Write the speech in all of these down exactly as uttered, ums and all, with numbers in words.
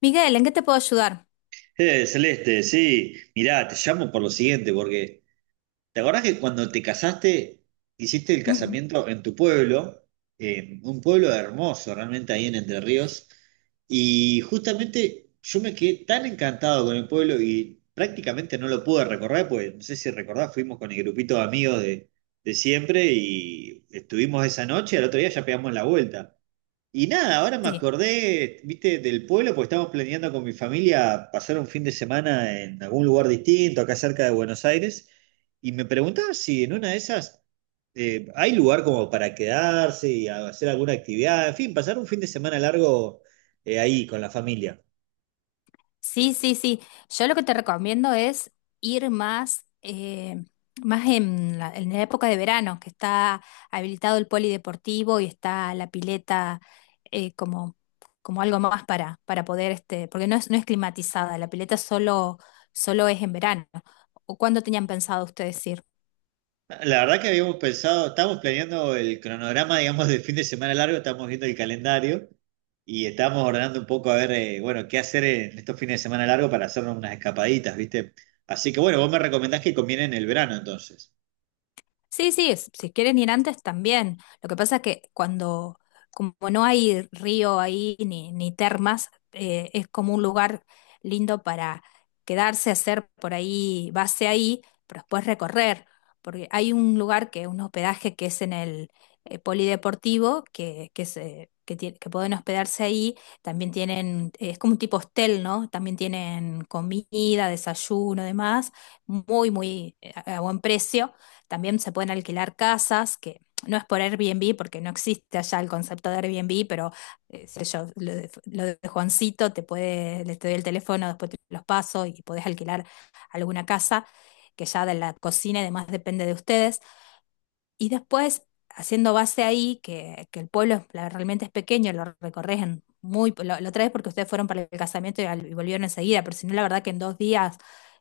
Miguel, ¿en qué te puedo ayudar? Eh, Celeste, sí, mirá, te llamo por lo siguiente, porque ¿te acordás que cuando te casaste, hiciste el Ujú. casamiento en tu pueblo, en un pueblo hermoso realmente ahí en Entre Ríos, y justamente yo me quedé tan encantado con el pueblo y prácticamente no lo pude recorrer, pues no sé si recordás, fuimos con el grupito de amigos de, de siempre y estuvimos esa noche, al otro día ya pegamos la vuelta. Y nada, ahora me Sí, acordé, viste, del pueblo, porque estamos planeando con mi familia pasar un fin de semana en algún lugar distinto, acá cerca de Buenos Aires, y me preguntaba si en una de esas eh, hay lugar como para quedarse y a- hacer alguna actividad, en fin, pasar un fin de semana largo eh, ahí con la familia. sí, sí, sí. Yo lo que te recomiendo es ir más, eh, más en la, en la época de verano, que está habilitado el polideportivo y está la pileta eh, como, como algo más para, para poder, este, porque no es, no es climatizada, la pileta solo, solo es en verano. ¿O cuándo tenían pensado ustedes ir? La verdad que habíamos pensado, estábamos planeando el cronograma, digamos, del fin de semana largo, estábamos viendo el calendario. Y estábamos ordenando un poco a ver, eh, bueno, qué hacer en estos fines de semana largos para hacernos unas escapaditas, ¿viste? Así que bueno, vos me recomendás que conviene en el verano entonces. Sí, sí, es- si quieren ir antes también. Lo que pasa es que cuando, como no hay río ahí ni, ni termas, eh, es como un lugar lindo para quedarse, hacer por ahí base ahí, pero después recorrer, porque hay un lugar que un hospedaje que es en el eh, polideportivo, que, que, se- que, tie- que pueden hospedarse ahí, también tienen, eh, es como un tipo hostel, ¿no? También tienen comida, desayuno, demás, muy, muy eh, a a buen precio, también se pueden alquilar casas, que no es por Airbnb, porque no existe allá el concepto de Airbnb, pero eh, sé yo, lo de, lo de Juancito, te puede, le te doy el teléfono, después te los paso y podés alquilar alguna casa, que ya de la cocina y demás depende de ustedes. Y después, haciendo base ahí, que, que el pueblo es- la- realmente es pequeño, lo recorres en muy, lo, lo traes porque ustedes fueron para el casamiento y, al- y volvieron enseguida, pero si no, la verdad que en dos días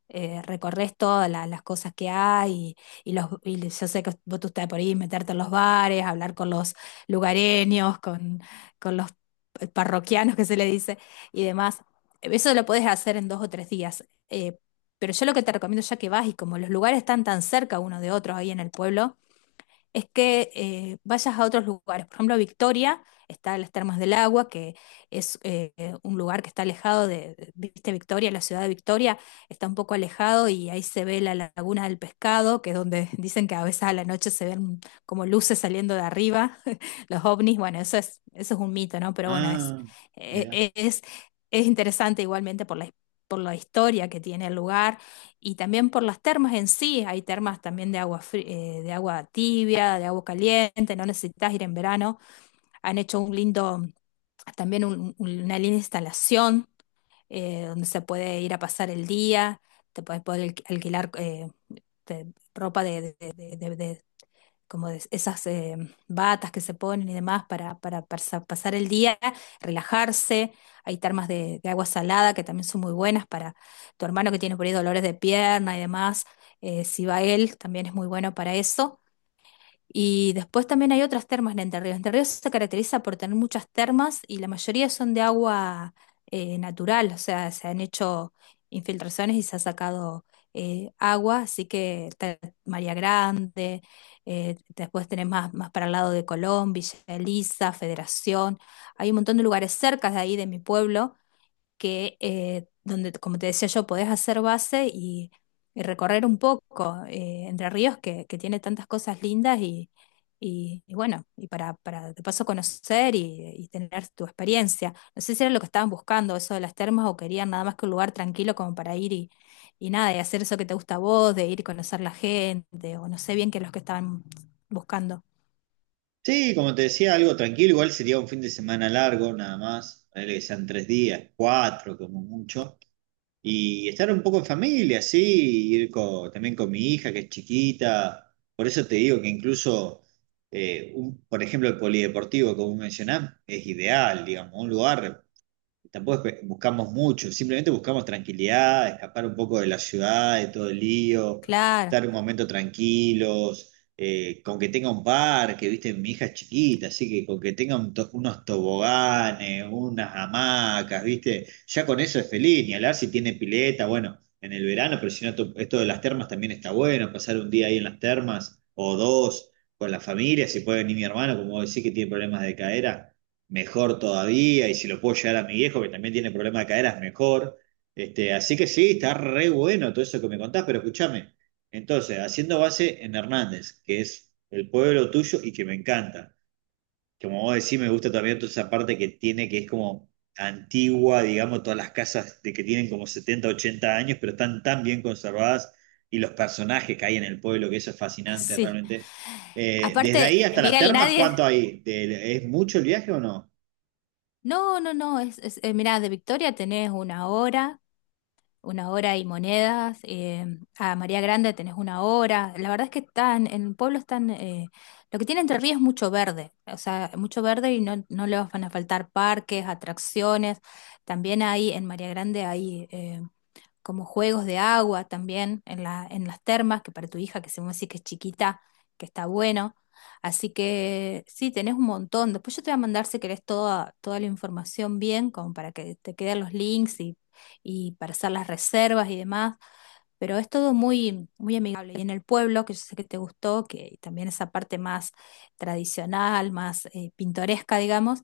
eh, recorres todas la- las cosas que hay y, y los, y yo sé que vos tú estás por ahí, meterte en los bares, hablar con los lugareños, con, con los parroquianos que se le dice y demás. Eso lo puedes hacer en dos o tres días. Eh, pero yo lo que te recomiendo ya que vas y como los lugares están tan cerca uno de otro ahí en el pueblo, es que eh, vayas a otros lugares. Por ejemplo, Victoria, está las Termas del Agua, que es eh, un lugar que está alejado de, de- viste, Victoria, la ciudad de Victoria, está un poco alejado y ahí se ve la Laguna del Pescado, que es donde dicen que a veces a la noche se ven como luces saliendo de arriba, los ovnis. Bueno, eso es, eso es un mito, ¿no? Pero bueno, es, Ah, e- mira. e- es, es interesante igualmente por la, por la historia que tiene el lugar y también por las termas en sí. Hay termas también de agua, fri- eh, de agua tibia, de agua caliente, no necesitas ir en verano. Han hecho un lindo, también un- un- una linda instalación eh, donde se puede ir a pasar el día, te puedes poder alqui- alquilar eh, te- ropa de, de, de- de- de- como de esas eh, batas que se ponen y demás para, para parsa- pasar el día, relajarse. Hay termas de, de agua salada que también son muy buenas para tu hermano que tiene por ahí dolores de pierna y demás. Eh, si va él, también es muy bueno para eso. Y después también hay otras termas en Entre Ríos. Entre Ríos se caracteriza por tener muchas termas y la mayoría son de agua eh, natural, o sea, se han hecho infiltraciones y se ha sacado eh, agua, así que está María Grande, eh, después tenés más, más para el lado de Colón, Villa Elisa, Federación, hay un montón de lugares cerca de ahí, de mi pueblo, que eh, donde, como te decía yo, podés hacer base y, y recorrer un poco eh, Entre Ríos, que, que tiene tantas cosas lindas y, y, y bueno, y para, para de paso conocer y, y tener tu experiencia. No sé si era lo que estaban buscando, eso de las termas, o querían nada más que un lugar tranquilo como para ir y, y nada, y hacer eso que te gusta a vos, de ir y conocer la gente, o no sé bien qué es lo que estaban buscando. Sí, como te decía, algo tranquilo, igual sería un fin de semana largo nada más, ponele que sean tres días, cuatro como mucho. Y estar un poco en familia, sí, ir co- también con mi hija que es chiquita. Por eso te digo que incluso, eh, un- por ejemplo, el polideportivo, como mencionás, es ideal, digamos, un lugar tampoco es que buscamos mucho, simplemente buscamos tranquilidad, escapar un poco de la ciudad, de todo el lío, Claro, estar un momento tranquilos, eh, con que tenga un parque, viste, mi hija es chiquita, así que con que tenga un to- unos toboganes, unas hamacas, viste, ya con eso es feliz, ni hablar si tiene pileta, bueno, en el verano, pero si no, to- esto de las termas también está bueno, pasar un día ahí en las termas o dos con la familia, si puede venir mi hermano, como vos decís que tiene problemas de cadera mejor todavía, y si lo puedo llevar a mi viejo, que también tiene problema de caderas, mejor. Este, así que sí, está re bueno todo eso que me contás, pero escúchame. Entonces, haciendo base en Hernández, que es el pueblo tuyo y que me encanta. Como vos decís, me gusta también toda esa parte que tiene, que es como antigua, digamos, todas las casas de que tienen como setenta ochenta años, pero están tan bien conservadas y los personajes que hay en el pueblo, que eso es fascinante sí. realmente. Eh, desde Aparte, ahí hasta las Miguel, termas, nadie. ¿cuánto hay? ¿De- ¿Es mucho el viaje o no? No, no, no, es, es, eh, mirá, de Victoria tenés una hora, una hora y monedas, eh, a María Grande tenés una hora, la verdad es que están, en el pueblo están, eh, lo que tiene Entre Ríos es mucho verde, o sea, mucho verde y no, no le van a faltar parques, atracciones, también hay en María Grande hay eh, como juegos de agua también en la, en las termas, que para tu hija, que se me dice que es chiquita, que está bueno. Así que sí, tenés un montón. Después yo te voy a mandar si querés toda, toda la información bien, como para que te queden los links y, y para hacer las reservas y demás. Pero es todo muy, muy amigable. Y en el pueblo, que yo sé que te gustó, que también esa parte más tradicional, más eh, pintoresca, digamos,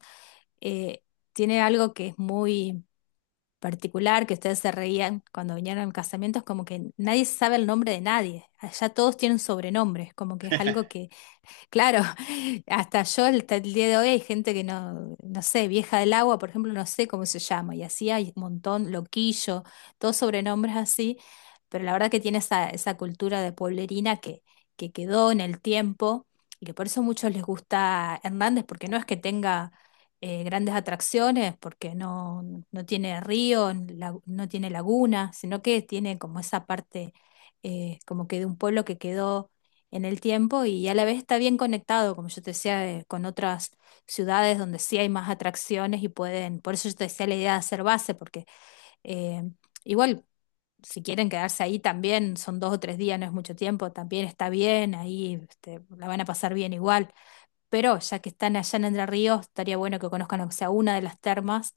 eh, tiene algo que es muy particular, que ustedes se reían cuando vinieron casamientos, como que nadie sabe el nombre de nadie. Allá todos tienen sobrenombres, como que es algo que Claro, hasta yo hasta el día de hoy hay gente que no, no sé, vieja del agua, por ejemplo, no sé cómo se llama, y así hay un montón, loquillo, todos sobrenombres así, pero la verdad que tiene esa, esa cultura de pueblerina que, que quedó en el tiempo y que por eso a muchos les gusta Hernández, porque no es que tenga eh, grandes atracciones, porque no, no tiene río, la- no tiene laguna, sino que tiene como esa parte, eh, como que de un pueblo que quedó en el tiempo y a la vez está bien conectado, como yo te decía, de- con otras ciudades donde sí hay más atracciones y pueden, por eso yo te decía la idea de hacer base, porque eh, igual si quieren quedarse ahí también, son dos o tres días, no es mucho tiempo, también está bien, ahí este, la van a pasar bien igual, pero ya que están allá en Entre Ríos, estaría bueno que conozcan aunque sea una de las termas.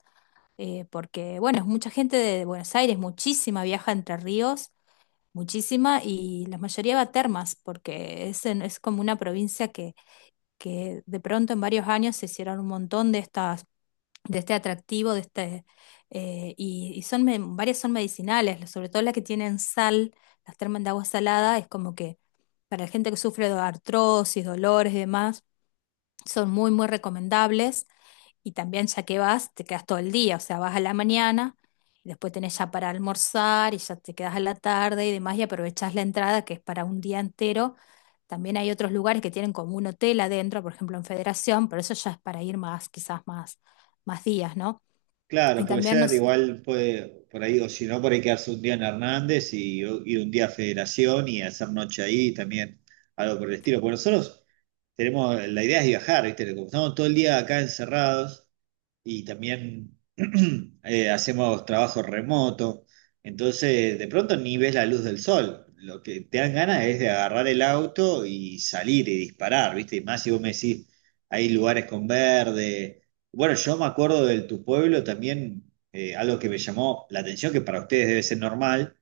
eh, Porque bueno, es mucha gente de Buenos Aires, muchísima viaja a Entre Ríos muchísima y la mayoría va a termas, porque es, en- es como una provincia que, que de pronto en varios años se hicieron un montón de estas, de este atractivo, de este, eh, y, y son, me- varias son medicinales, sobre todo las que tienen sal, las termas de agua salada, es como que para la gente que sufre de artrosis, dolores y demás, son muy, muy recomendables. Y también ya que vas, te quedas todo el día, o sea, vas a la mañana, y después tenés ya para almorzar y ya te quedas a la tarde y demás y aprovechás la entrada que es para un día entero. También hay otros lugares que tienen como un hotel adentro, por ejemplo en Federación, pero eso ya es para ir más, quizás más, más días, ¿no? Claro, Y puede también ser, nos. igual puede, por ahí, o si no, por ahí quedarse un día en Hernández y ir un día a Federación y hacer noche ahí también, algo por el estilo. Porque nosotros tenemos, la idea es viajar, ¿viste? Como estamos todo el día acá encerrados y también eh, hacemos trabajo remoto. Entonces, de pronto ni ves la luz del sol. Lo que te dan ganas es de agarrar el auto y salir y disparar, ¿viste? Y más si vos me decís, hay lugares con verde. Bueno, yo me acuerdo del tu pueblo también, eh, algo que me llamó la atención, que para ustedes debe ser normal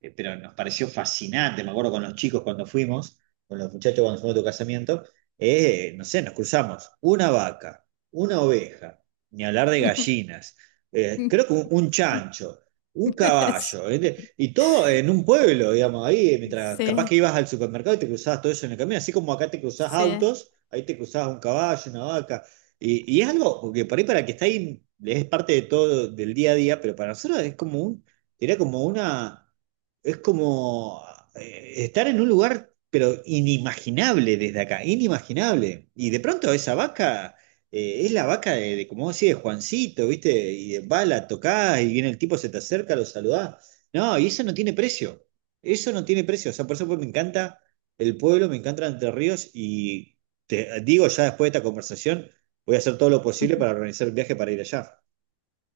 eh, pero nos pareció fascinante, me acuerdo con los chicos cuando fuimos, con los muchachos cuando fuimos a tu casamiento, eh, no sé, nos cruzamos una vaca, una oveja, ni hablar de gallinas, eh, creo que un, un chancho, un caballo, ¿viste? Y todo en un pueblo, digamos, ahí, mientras capaz Sí, que ibas al supermercado y te cruzabas todo eso en el camino, así como acá te cruzás sí. autos, ahí te cruzabas un caballo, una vaca, y, y es algo que por ahí para el que está ahí es parte de todo, del día a día, pero para nosotros es como un, era como una, es como, eh, estar en un lugar, pero inimaginable desde acá, inimaginable. Y de pronto esa vaca eh, es la vaca de, de, como vos de Juancito, ¿viste? Y va, la tocás y viene el tipo, se te acerca, lo saludás. No, y eso no tiene precio. Eso no tiene precio. O sea, por eso pues, me encanta el pueblo, me encanta Entre Ríos y te digo ya después de esta conversación, voy a hacer todo lo posible para organizar el viaje para ir allá.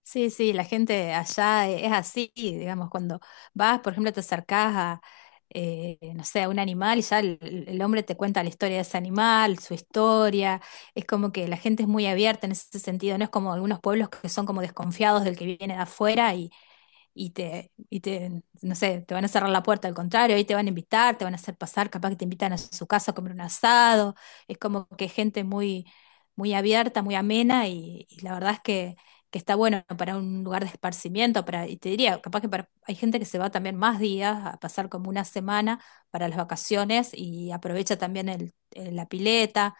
Sí, sí, la gente allá es así, digamos, cuando vas, por ejemplo, te acercás a, eh, no sé, a un animal y ya el, el hombre te cuenta la historia de ese animal, su historia, es como que la gente es muy abierta en ese sentido, no es como algunos pueblos que son como desconfiados del que viene de afuera y, y te, y te, no sé, te van a cerrar la puerta, al contrario, ahí te van a invitar, te van a hacer pasar, capaz que te invitan a su casa a comer un asado, es como que gente muy, muy abierta, muy amena y, y la verdad es que, que está bueno para un lugar de esparcimiento, para, y te diría, capaz que para, hay gente que se va también más días, a pasar como una semana para las vacaciones y aprovecha también el, el- la pileta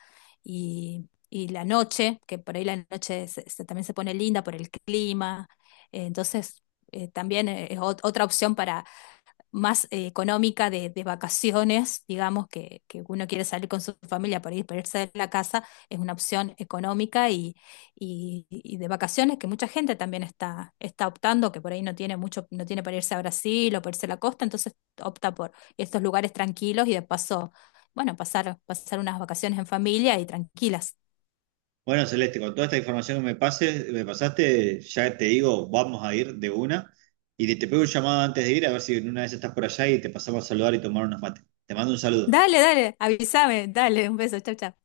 y... y la noche, que por ahí la noche se- se- también se pone linda por el clima. Eh, entonces, eh, también eh, es ot- otra opción para más eh, económica de, de vacaciones, digamos, que, que uno quiere salir con su familia para ir, para irse de la casa, es una opción económica y, y, y de vacaciones que mucha gente también está, está optando, que por ahí no tiene mucho, no tiene para irse a Brasil o para irse a la costa, entonces opta por estos lugares tranquilos y de paso, bueno, pasar, pasar unas vacaciones en familia y tranquilas. Bueno, Celeste, con toda esta información que me pases, me pasaste, ya te digo, vamos a ir de una. Y te te pego un llamado antes de ir, a ver si en una vez estás por allá y te pasamos a saludar y tomar unos mates. Te mando un saludo. Dale, dale, avísame, dale, un beso, chao, chao.